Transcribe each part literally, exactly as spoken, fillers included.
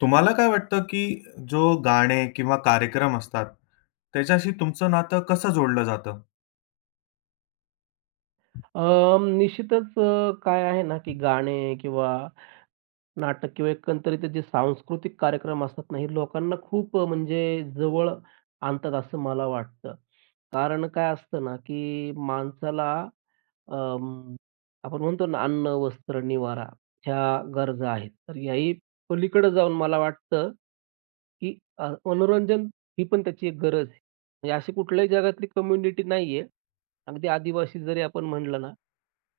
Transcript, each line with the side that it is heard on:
left: तुम्हाला काय वाटतं, की जो गाणे किंवा कार्यक्रम असतात, त्याच्याशी तुमचं नातं कसं जोडलं जातं?
right: अ, निश्चितच अ, काय आहे ना, की गाणे किंवा नाटक किंवा एकंदरीत जे सांस्कृतिक कार्यक्रम असतात ना, हे लोकांना खूप अ, म्हणजे जवळ आणतात असं मला वाटतं. कारण काय असतं ना, की माणसाला अं, आपण म्हणतो ना अन्न, वस्त्र, निवारा ह्या गरजा आहेत. तर ह्याही पलीकडे जाऊन मला वाटतं, की अ, मनोरंजन ही पण त्याची एक गरज आहे. म्हणजे अशी कुठल्याही जगातली कम्युनिटी नाहीये. अगदी आदिवासी जरी आपण म्हणलं ना,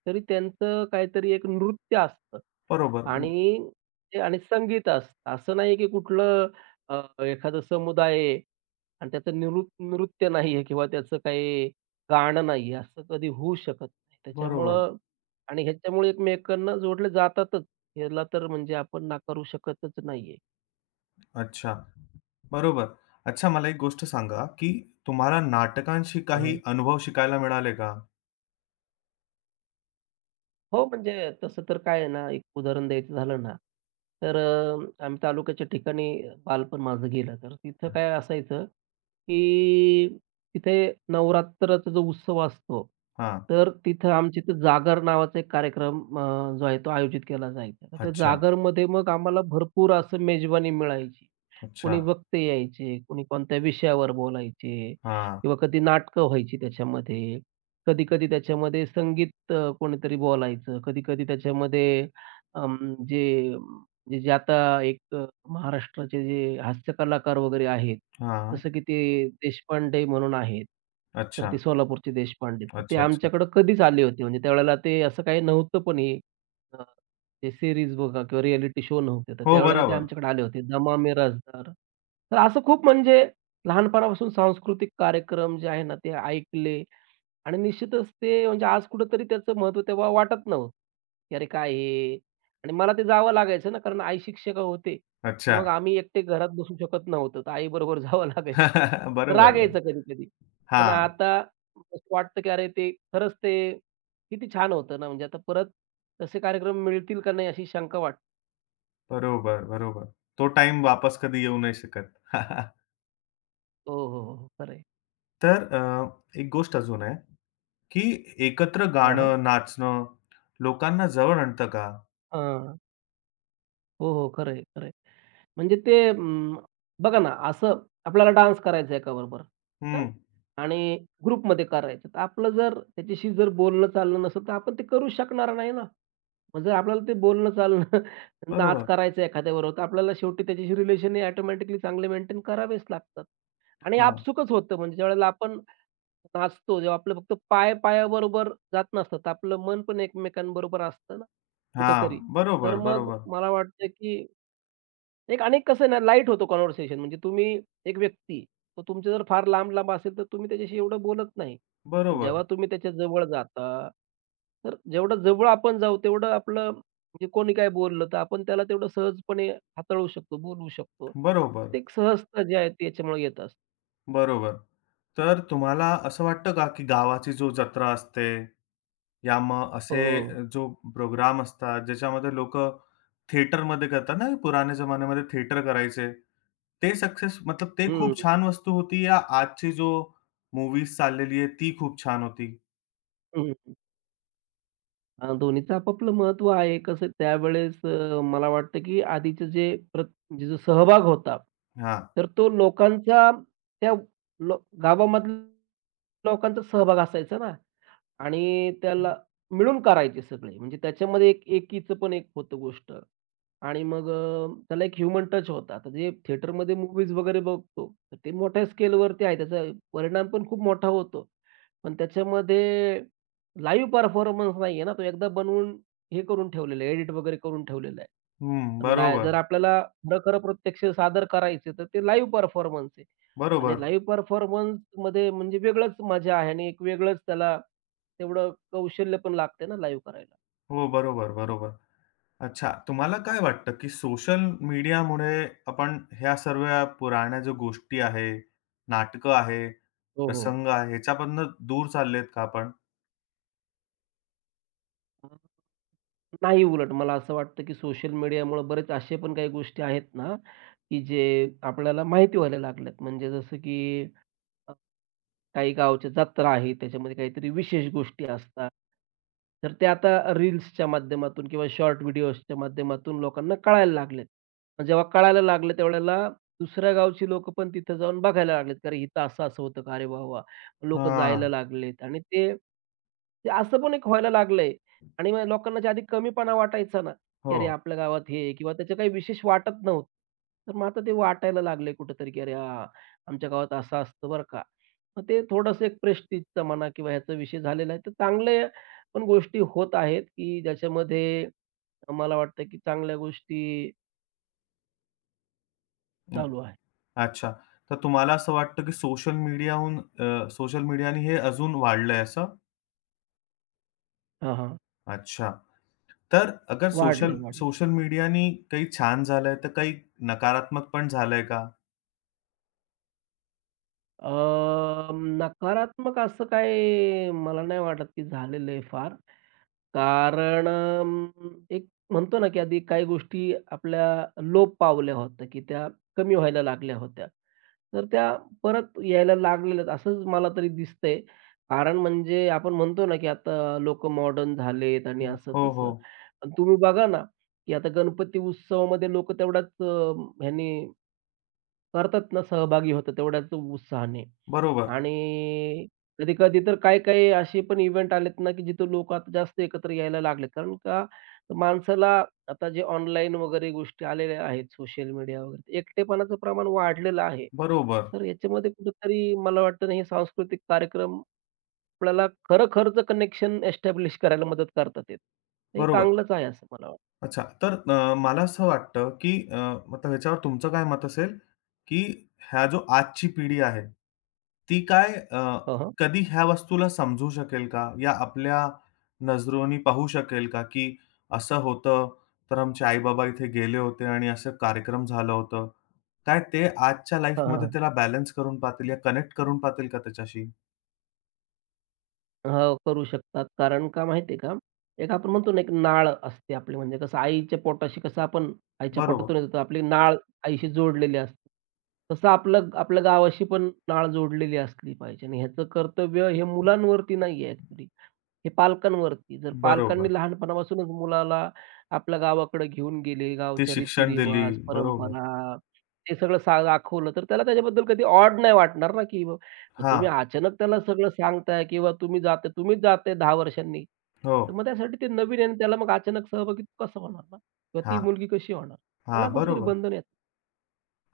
right: तरी त्यांचं काहीतरी एक नृत्य असतं.
left: बरोबर, हं,
right: आणि आणि संगीत असतं. असं नाही की कुठलं अ, एखादा समुदाय आहे आणि त्याचं निरू नृत्य नाहीये किंवा त्याचं काही गाणं नाहीये, असं कधी होऊ शकत नाही.
left: बरोबर.
right: त्याच्यामुळं आणि ह्याच्यामुळे एकमेकांना जोडले जातातच. ह्याला तर म्हणजे आपण नाकारू शकतच नाहीये.
left: अच्छा. बरोबर. अच्छा, मला एक गोष्ट सांगा, की तुम्हाला नाटकांशी काही अनुभव शिकायला मिळाले का?
right: हो, म्हणजे तसं तर काय आहे ना, एक उदाहरण द्यायचं झालं ना, तर अ, आम्ही तालुक्याच्या ठिकाणी बालपण माझं गेलं. तर तिथं काय असायचं, की तिथे नवरात्राचा जो उत्सव असतो,
left: हां.
right: तर तिथं आमच्या इथं जागर नावाचा एक कार्यक्रम अ, जो आहे तो आयोजित केला जायचा. तर त्या
left: अच्छा,
right: जागरमध्ये मग आम्हाला भरपूर असं मेजवानी मिळायची.
left: अच्छा.
right: कोणी वक्ते यायचे, कोणी कोणत्या विषयावर बोलायचे
left: हां,
right: किंवा कधी नाटकं व्हायची त्याच्यामध्ये. कधी-कधी त्याच्यामध्ये संगीत अ, कोणीतरी बोलायचं. कधी-कधी त्याच्यामध्ये अं, जे जे जे आता एक अ, महाराष्ट्राचे जे हास्य कलाकार वगैरे आहेत.
left: हां.
right: जसं की ते देशपांडे म्हणून आहेत. तर ते
left: अच्छा,
right: सोलापूरचे देशपांडे. तर ते
left: अच्छा, अच्छा.
right: आमच्याकडं कधीच आले होते. म्हणजे त्यावेळेला ते असं काही नव्हतं पण हे. ते सीरीज बघा किंवा रिएलिटी शो नव्हते. तर
left: हो,
right: त्यावेळेला ते
left: बरोबर.
right: आमच्याकडे आले होते. दमा मिराजदार. तर असं खूप म्हणजे लहानपणापासून सांस्कृतिक कार्यक्रम जे आहे ना, ते ऐकले आणि निश्चितच ते म्हणजे आज कुठेतरी त्याचं महत्त्व तेव्हा वाटत नव्ह की "अरे काय हे?" आणि मला ते जावं लागायचं ना, कारण आई शिक्षिका होते. तर
left: अच्छा.
right: मग आम्ही एकटे घरात बसू शकत नव्हतो. तर आईबरोबर जावं लागायचं. तर
left: बरोबर,
right: राग
left: बरोबर.
right: यायचा कधी-कधी. पण
left: हां,
right: आता असं वाटतं की अरे ते खरंच ते किती छान होतं ना, म्हणजे आता परत तसे कार्यक्रम मिळतील का नाही अशी शंका वाटते.
left: बरोबर, बरोबर. तो टाईम वापस कधी येऊ नाही शकत.
right: हो, हो, हो, हो. खरं आहे.
left: तर अ, एक गोष्ट अजून आहे. की एकत्र
right: हां, हां.
left: गाणं, नाचणं लोकांना जवळ आणतं का?
right: हो, हो, खरं आहे, म्हणजे ते अं, बघा ना, असं आपल्याला डान्स करायचा आहे एकाबरोबर.
left: हं,
right: आणि ग्रुपमध्ये करायचं. तर आपलं जर त्याच्याशी जर बोलणं चाललं नसेल, तर आपण ते करू शकणार नाही ना. मग जर आपल्याला ते बोलणं चालणं नाच
left: बरोबर.
right: करायचं एखाद्याबरोबर, तर आपल्याला शेवटी त्याच्याशी रिलेशन हे ऑटोमॅटिकली चांगले मेंटेन करावेच लागतात. आणि
left: हां,
right: आपसुकच होतं म्हणजे ज्यावेळेला आपण नाचतो, जेव्हा आपलं फक्त पाय पायाबरोबर जात नसतात, आपलं मन पण एकमेकांबरोबर असतं ना
left: हां.
right: कुठेतरी. तर
left: बरोबर,
right: मग
left: बरोबर,
right: मला वाटतं की एक आणि कसं आहे ना, लाईट होतो कन्व्हर्सेशन. म्हणजे तुम्ही एक व्यक्ती, तो तुमच्या जर फार लांब-लांब असेल, तर तुम्ही त्याच्याशी एवढं बोलत नाही. पण
left: बरोबर,
right: जेव्हा तुम्ही त्याच्या जवळ जाता, तर जेवढं जवळ आपण जाऊ, तेवढं आपलं म्हणजे कोणी काय बोललं, तर आपण त्याला तेवढं सहजपणे हाताळू शकतो, बोलवू शकतो.
left: बरोबर,
right: ते एक सहजता जी आहे, ती येत असते.
left: बरोबर. तर तुम्हाला असं वाटतं का, की गावाची जो जत्रा असते, या मग
right: हो,
left: असे
right: हो.
left: जो प्रोग्राम असतात, ज्याच्यामध्ये लोकं थिएटरमध्ये करतात ना, पुराण्या जमान्यामध्ये थिएटर करायचे. ते सक्सेस मतलब ते खूप
right: हं.
left: छान वस्तू होती या आजची जो मूव्हीज चाललेली आहे, ती खूप छान होती?
right: हं. अ, दोन्हीचं आपापलं महत्त्व आहे. कसं त्यावेळेस अ, मला वाटतं, की आधीचं जे प्रत म्हणजे जो सहभाग होता,
left: हां.
right: तर तो लोकांचा त्या लो गावामधल्या लोकांचा सहभाग असायचा ना, आणि त्याला मिळून करायचे सगळे. म्हणजे त्याच्यामध्ये एक एकीचं पण एक होतं गोष्ट आणि मग अ, त्याला एक ह्युमन टच होता. आता जे थिएटरमध्ये मूव्हीज वगैरे बघतो, तर ते मोठ्या स्केलवरती आहे. त्याचा परिणाम पण खूप मोठा होतो. पण त्याच्यामध्ये लाईव्ह परफॉर्मन्स नाहीये ना, तो एकदा बनवून हे करून ठेवलेलं आहे, एडिट वगैरे करून ठेवलेलं आहे.
left: हं,
right: लाय
left: बरोबर,
right: जर आपल्याला खरं-खरं प्रत्यक्ष सादर करायचं तर ते लाईव्ह परफॉर्मन्स आहे आणि
left: बरोबर.
right: लाईव्ह परफॉर्मन्समध्ये म्हणजे वेगळंच मजा आहे आणि एक वेगळंच त्याला तेवढं कौशल्य पण लागते ना लाईव्ह करायला.
left: हो, बरोबर, बरोबर. अच्छा, तुम्हाला काय वाटतं, की सोशल मीडियामुळे आपण ह्या सर्व पुराण्या ज्या गोष्टी आहे, नाटकं आहे,
right: हो, हो.
left: प्रसंग आहे, ह्याच्यापासून दूर चाललेत का आपण?
right: नाही उलट मला असं वाटतं, की सोशल मीडियामुळे बरेच असे पण काही गोष्टी आहेत ना, की जे आपल्याला माहिती व्हायला लागल्यात. म्हणजे जसं की अ, काही गावच्या जत्रा आहेत, त्याच्यामध्ये काहीतरी विशेष गोष्टी असतात. तर ते आता रील्सच्या माध्यमातून किंवा शॉर्ट व्हिडिओसच्या माध्यमातून लोकांना कळायला लागलेत. आणि जेव्हा कळायला लागलं त्यावेळेला दुसऱ्या गावची लोकं पण तिथं जाऊन बघायला लागलेत, "अरे इथं असं-असं होतं का? अरे वाह! वाह!" लोकं जायला
left: हां,
right: लागलेत आणि ते ते असं पण एक व्हायला लागलंय आणि मग लोकांना जे आधी कमीपणा वाटायचा ना, की
left: हो.
right: "अरे आपल्या गावात हे" आहे, किंवा त्याचं काही विशेष वाटत नव्हतं. तर मग आता ते वाटायला लागलंय कुठेतरी, की "अरे हां, आमच्या गावात असं असतं बरं का. मग ते थोडंसं एक प्रेस्टिजचा म्हणा किंवा ह्याचा विषय झालेला आहे. तर चांगल्या पण गोष्टी होत आहेत, की ज्याच्यामध्ये मला वाटतं, की चांगल्या गोष्टी
left: अ,
right: चालू आहेत.
left: अच्छा. तर तुम्हाला असं वाटतं, की सोशल मीडियाहून अ, सोशल मीडियाने हे अजून वाढलंय असं?
right: हां, हां.
left: अच्छा. तर अगर
right: वाढलंय,
left: सोशल
right: वाढलंय.
left: सोशल मीडियाने काही छान झालंय, तर काही नकारात्मक पण झालंय का?
right: अ, नकारात्मक असं काय मला नाही वाटत, की झालेलं आहे फार. कारण अं, एक म्हणतो ना, की आधी काही गोष्टी आपल्या लोप पावल्या होत्या, की त्या कमी व्हायला लागल्या होत्या. तर त्या परत यायला लागलेल्यात असंच मला तरी दिसतंय. कारण म्हणजे आपण म्हणतो ना, की आता लोक मॉडर्न झालेत आणि
left: हं, हो, हो.
right: असं-तसं. पण तुम्ही बघा ना, की आता गणपती उत्सवामध्ये लोकं तेवढ्याच अ, ह्याने करतात ना, सहभागी होतात तेवढ्याच उत्साहाने.
left: बरोबर.
right: आणि कधी-कधी तर काही-काही असे पण इव्हेंट आलेत ना, की जिथे लोकं आता जास्त एकत्र यायला लागलेत. कारण का माणसाला आता जे ऑनलाईन वगैरे गोष्टी आलेल्या आहेत, सोशल मीडिया वगैरे एकटेपणाचं प्रमाण वाढलेलं आहे.
left: बरोबर,
right: तर याच्यामध्ये कुठेतरी मला वाटतं ना, हे सांस्कृतिक कार्यक्रम आपल्याला खरं-खरंच कनेक्शन एस्टॅब्लिश करायला मदत करतात ते. हे
left: बरोबर.
right: चांगलंच आहे असं मला वाटतं.
left: अच्छा, तर अ, मला असं वाटतं, की अ, आता ह्याच्यावर तुमचं काय मत असेल, की ह्या जो आजची पिढी आहे, ती काय अ, कधी ह्या वस्तूला समजू शकेल का? या आपल्या नजरोनी पाहू शकेल का, की असं होतं, तर आमचे आई-बाबा इथे गेले होते आणि असं कार्यक्रम झालं होतं. काय ते आजच्या लाईफमध्ये त्याला बॅलन्स करून पाहतील या कनेक्ट करून पाहतील का त्याच्याशी?
right: हो, करू शकतात. कारण का माहिती आहे का? एक आपण म्हणतो ना, एक नाळ असते आपली म्हणजे कसं आईच्या पोटाशी कसं आपण आईच्या
left: बरोबर,
right: पोटातून येतो, तर आपली नाळ आईशी जोडलेली असते. तसं आपलं आपल्या गावाशी पण नाळ जोडलेली असली पाहिजे आणि ह्याचं कर्तव्य हे मुलांवरती नाही आहे हे पालकांवरती. जर
left: बरोबर.
right: पालकांनी लहानपणापासूनच मुलाला आपल्या गावाकडे घेऊन गेले,
left: ते
right: गावच्या
left: शिक्षण दिली.
right: रीती-रिवाज,
left: बरोबर.
right: परंपरा हे सगळं सा दाखवलं, तर त्याला त्याच्याबद्दल कधी ऑड नाही वाटणार ना, की बाबा तुम्ही
left: हां.
right: अचानक त्याला सगळं सांगताय किंवा तुम्ही जाता तुम्हीच जाताय दहा वर्षांनी.
left: हो.
right: तर मग त्यासाठी ते नवीन आहे आणि त्याला मग अचानक सहभागी कसं होणार ना? किंवा ती
left: हां.
right: मुलगी कशी होणार?
left: हां,
right: त्याला कुठेतरी
left: बरोबर.
right: बंधन येतात.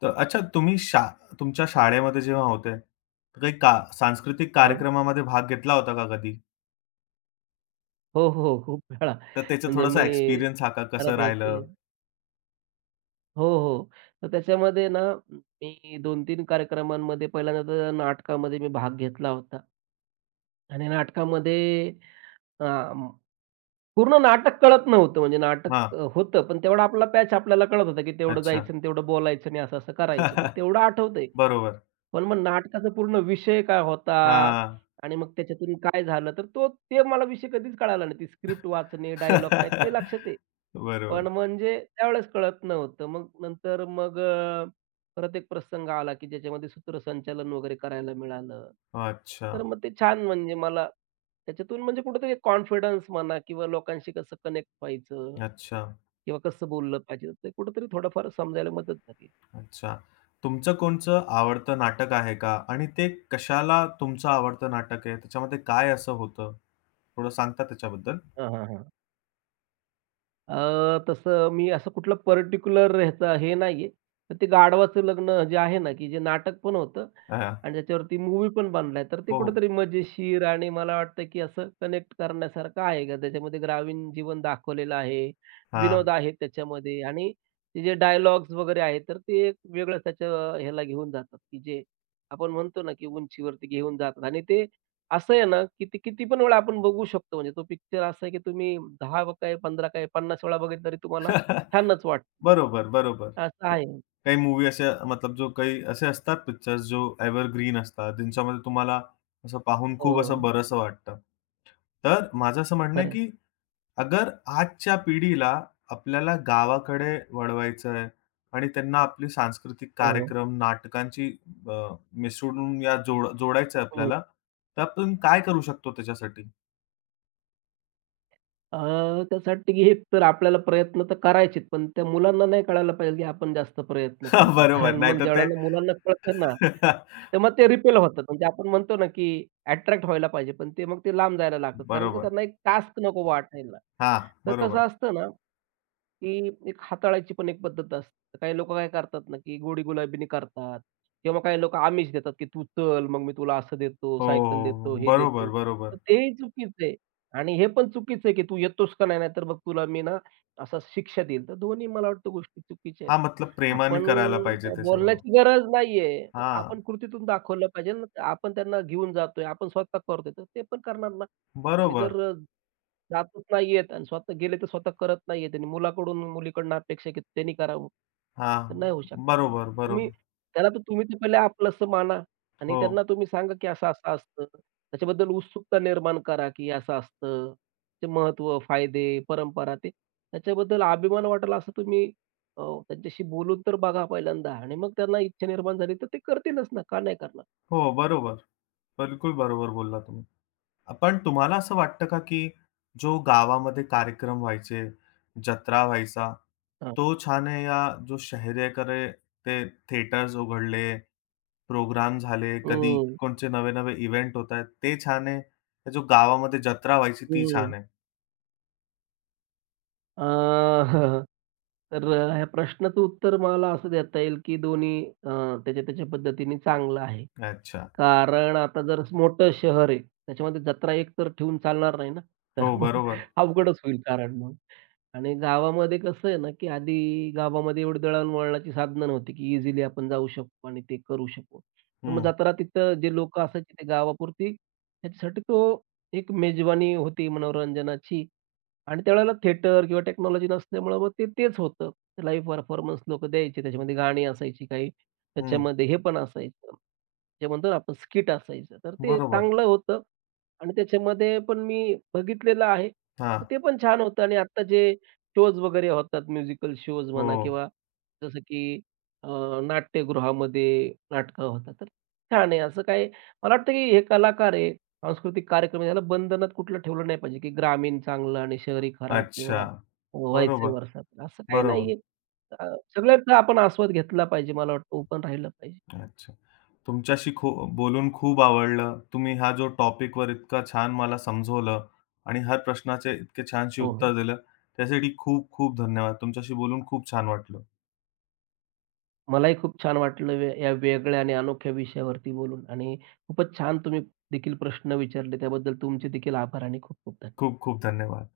left: तर अच्छा तुम्ही शा तुमच्या शाळेमध्ये जेव्हा होते, तर काही का सांस्कृतिक
right: हां.
left: कार्यक्रमामध्ये भाग घेतला होता का कधी?
right: हो, हो. खूप वेळा
left: तर त्याचा
right: म्हणजे मी
left: थोडासा एक्सपिरियन्स हा का कसं
right: बऱ्यापैकी
left: राहिलं?
right: हो, हो. तर त्याच्यामध्ये ना मी दोन-तीन कार्यक्रमांमध्ये पहिल्यांदा तर नाटकामध्ये मी भाग घेतला होता आणि नाटकामध्ये अ, पूर्ण नाटक कळत नव्हतं म्हणजे नाटक
left: हां,
right: अ, होतं, पण तेवढा आपला पॅच आपल्याला कळत होता, की तेवढं
left: अच्छा.
right: जायचं आणि तेवढं बोलायचं आणि असं-असं करायचं. तर तेवढं आठवतंय.
left: बरोबर.
right: पण मग नाटकाचा पूर्ण विषय काय होता
left: हां.
right: आणि मग त्याच्यातून काय झालं, तर तो ते मला विषय कधीच कळाला नाही. ती स्क्रिप्ट वाचणे, डायलॉग काय ते लक्षात आहे. पण
left: बरोबर.
right: म्हणजे त्यावेळेस कळत नव्हतं. मग नंतर मग अ, परत एक प्रसंग आला, की ज्याच्यामध्ये सूत्रसंचालन वगैरे करायला मिळालं.
left: अच्छा,
right: तर मग ते छान म्हणजे मला त्याच्यातून म्हणजे कुठेतरी कॉन्फिडन्स म्हणा किंवा लोकांशी कसं कनेक्ट व्हायचं
left: अच्छा,
right: किंवा कसं बोललं पाहिजे, ते कुठेतरी थोडंफार समजायला मदत झाली.
left: अच्छा. तुमचं कोणचं आवडतं नाटक आहे का? आणि ते कशाला तुमचं आवडतं नाटक आहे? त्याच्यामध्ये काय असं होतं? थोडं सांगता त्याच्याबद्दल?
right: हां, हां, हां. अ, तसं मी असं कुठलं पर्टिक्युलर ह्याचा हे नाहीये. तर ते गाढवाचं लग्न जे आहे ना, की जे नाटक पण होतं
left: हां.
right: आणि त्याच्यावरती मूव्ही पण बनलाय. तर ते
left: हो, हो.
right: कुठेतरी मजेशीर आणि मला वाटतं, की असं कनेक्ट करण्यासारखं आहे का त्याच्यामध्ये ग्रामीण जीवन दाखवलेलं आहे, विनोद
left: हां.
right: आहेत त्याच्यामध्ये आणि ते जे डायलॉग्स वगैरे आहेत, तर ते एक वेगळंच त्याच्या ह्याला घेऊन जातात, की जे आपण म्हणतो ना, की उंचीवरती घेऊन जातात आणि ते असं आहे ना, की ते किती पण वेळा आपण बघू शकतो. म्हणजे तो पिक्चर असा आहे, की तुम्ही दहा व काय पंधरा काय पन्नास वेळा बघितलं तरी तुम्हाला छानच वाटतं.
left: बरोबर, बरोबर.
right: असं
left: क
right: आहे.
left: काही मूव्ही अशा मतलब जो काही असे असतात पिक्चर्स जो एव्हरग्रीन असतात, ज्यांच्यामध्ये तुम्हाला असं पाहून खूप असं
right: हो,
left: बरंसं वाटतं. तर माझं असं म्हणणं आहे,
right: खरं
left: की अगर आजच्या पिढीला आपल्याला गावाकडे वळवायचं आहे आणि त्यांना आपले सांस्कृतिक
right: हो, हो.
left: कार्यक्रम, नाटकांची अ, मिसळून या जोड जोडायचं आहे
right: हं.
left: आपल्याला, तर आपण काय करू शकतो त्याच्यासाठी?
right: अ, त्यासाठी हे तर आपल्याला प्रयत्न तर करायचेच, पण त्या मुलांना नाही कळायला पाहिजे, की आपण जास्त प्रयत्न करतोय. कारण
left: बरोबर,
right: मग
left: नाहीतर ते
right: ज्यावेळेला मुलांना कळतं ना, तर मग ते रिपेल होतात. म्हणजे आपण म्हणतो ना, की अट्रॅक्ट व्हायला पाहिजे, पण ते मग ते लांब जायला लागतात. कारण की
left: बरोबर.
right: त्यांना एक टास्क नको वाटायला.
left: हां,
right: तर कसं
left: बरोबर.
right: असतं ना ती एक हाताळायची पण एक पद्धत असते. काही लोकं काय करतात ना, की गोडी गुलाबीनी करतात किंवा काही लोकं आमिष देतात, की "तू चल, मग मी तुला असं देतो,
left: हो,
right: सायकल देतो,
left: हो.
right: हे
left: बरोबर,
right: देतो." तर
left: बरोबर.
right: तेही चुकीचं आहे आणि हे पण चुकीचं आहे, की "तू येतोस का नाही? नाहीतर मग तुला मी ना, असं शिक्षा देईल." तर दोन्ही मला वाटतं गोष्टी चुकीच्या आहेत.
left: हां, मतलब प्रेमाने
right: आपण
left: करायला पाहिजे
right: काय
left: ते सर्व.
right: बोलण्याची गरज नाहीये.
left: हां,
right: आपण कृतीतून दाखवलं पाहिजे ना, आपण त्यांना घेऊन जातोय, आपण स्वतः करतोय, तर ते पण करणार ना. तुम्ही
left: बरोबर.
right: जर अ, जातच नाहीयेत आणि स्वतः गेले तर स्वतः करत नाहीयेत आणि मुलाकडून, मुलीकडनं अपेक्षा की त्यांनी करावं,
left: हां,
right: तर नाही होऊ शकणार ना.
left: बरोबर,
right: तुम्ही
left: बरोबर.
right: त्याला तर तुम्ही ते पहिले आपलंसं माना आणि
left: हो,
right: त्यांना तुम्ही सांगा की असं-असं असतं. त्याच्याबद्दल उत्सुकता निर्माण करा की असं असतं. त्याचे महत्त्व, फायदे, परंपरा ते त्याच्याबद्दल अभिमान वाटेल असं तुम्ही अ, त्यांच्याशी बोलून तर बघा पहिल्यांदा आणि मग त्यांना इच्छा निर्माण झाली तर ते करतीलच ना, का नाही करणार?
left: हो, बरोबर. बिलकुल बरोबर बोलला तुम्ही. पण तुम्हाला असं वाटतं का, की जो गावामध्ये कार्यक्रम व्हायचे, जत्रा व्हायचा,
right: हां.
left: तो छान आहे या जो शहरेकडे ते थिएटर्स उघडले, प्रोग्राम झाले, कधी
right: हं,
left: कोणचे नवे-नवे इव्हेंट होतायत, ते छान आहे? का जो गावामध्ये जत्रा व्हायची ती
right: हं.
left: छान आहे?
right: अ, तर ह्या प्रश्नाचं उत्तर मला असं देता येईल, की दोन्ही अ, त्याच्या त्याच्या पद्धतीने चांगलं आहे.
left: अच्छा.
right: कारण आता जर मोठं शहर आहे, त्याच्यामध्ये जत्रा एक तर ठेवून चालणार नाही ना, तर
left: हो,
right: मग
left: बरोबर.
right: अवघडच होईल कारण मग. आणि गावामध्ये कसं आहे ना, की आधी गावामध्ये एवढी दळणवळणाची साधनं नव्हती, की इझिली आपण जाऊ शकू आणि ते करू शकू. तर मग
left: हं,
right: जाताना तिथं जे लोकं असायची ते गावापुरती त्याच्यासाठी तो एक मेजवानी होती मनोरंजनाची. आणि त्यावेळेला थिएटर किंवा टेक्नॉलॉजी नसल्यामुळं मग ते तेच होतं. लाईव्ह परफॉर्मन्स लोकं द्यायचे. त्याच्यामध्ये गाणी असायची काही,
left: हं.
right: त्याच्यामध्ये हे पण असायचं, जे म्हणतो ना आपण स्किट असायचं. तर ते
left: बरोबर.
right: चांगलं होतं आणि त्याच्यामध्ये पण मी बघितलेलं आहे. तर
left: हां.
right: ते पण छान होतं आणि आत्ता जे शोज वगैरे होतात, म्युझिकल शोज
left: हो.
right: म्हणा किंवा जसं की अ, नाट्यगृहामध्ये नाटकं होतात. तर छान आहे. असं काही मला वाटतं की हे कलाकार आहेत सांस्कृतिक कार्यक्रम याला बंधनात कुठलं ठेवलं नाही पाहिजे, की ग्रामीण चांगलं आणि शहरी खराब किंवा
left: अच्छा.
right: व्हाईस
left: बरोबर,
right: वर्सा. असं काही
left: बरोबर.
right: नाहीये. अ, सगळ्यांचा आपण आस्वाद घेतला पाहिजे मला वाटतं, ओपन राहिलं पाहिजे.
left: अच्छा. तुमच्याशी खू बोलून खूप आवडलं. तुम्ही हा जो टॉपिकवर इतका छान मला समजवलं आणि हर प्रश्नाचे इतके छानशी
right: हो, हो.
left: उत्तर दिलं, त्यासाठी खूप खूप धन्यवाद. तुमच्याशी बोलून खूप छान वाटलं.
right: मलाही खूप छान वाटलं वे या वेगळ्या आणि अनोख्या विषयावरती बोलून आणि खूपच छान तुम्ही देखील प्रश्न विचारले. त्याबद्दल तुमचे देखील आभार आणि खूप खूप धन्यवाद.
left: खूप खूप धन्यवाद.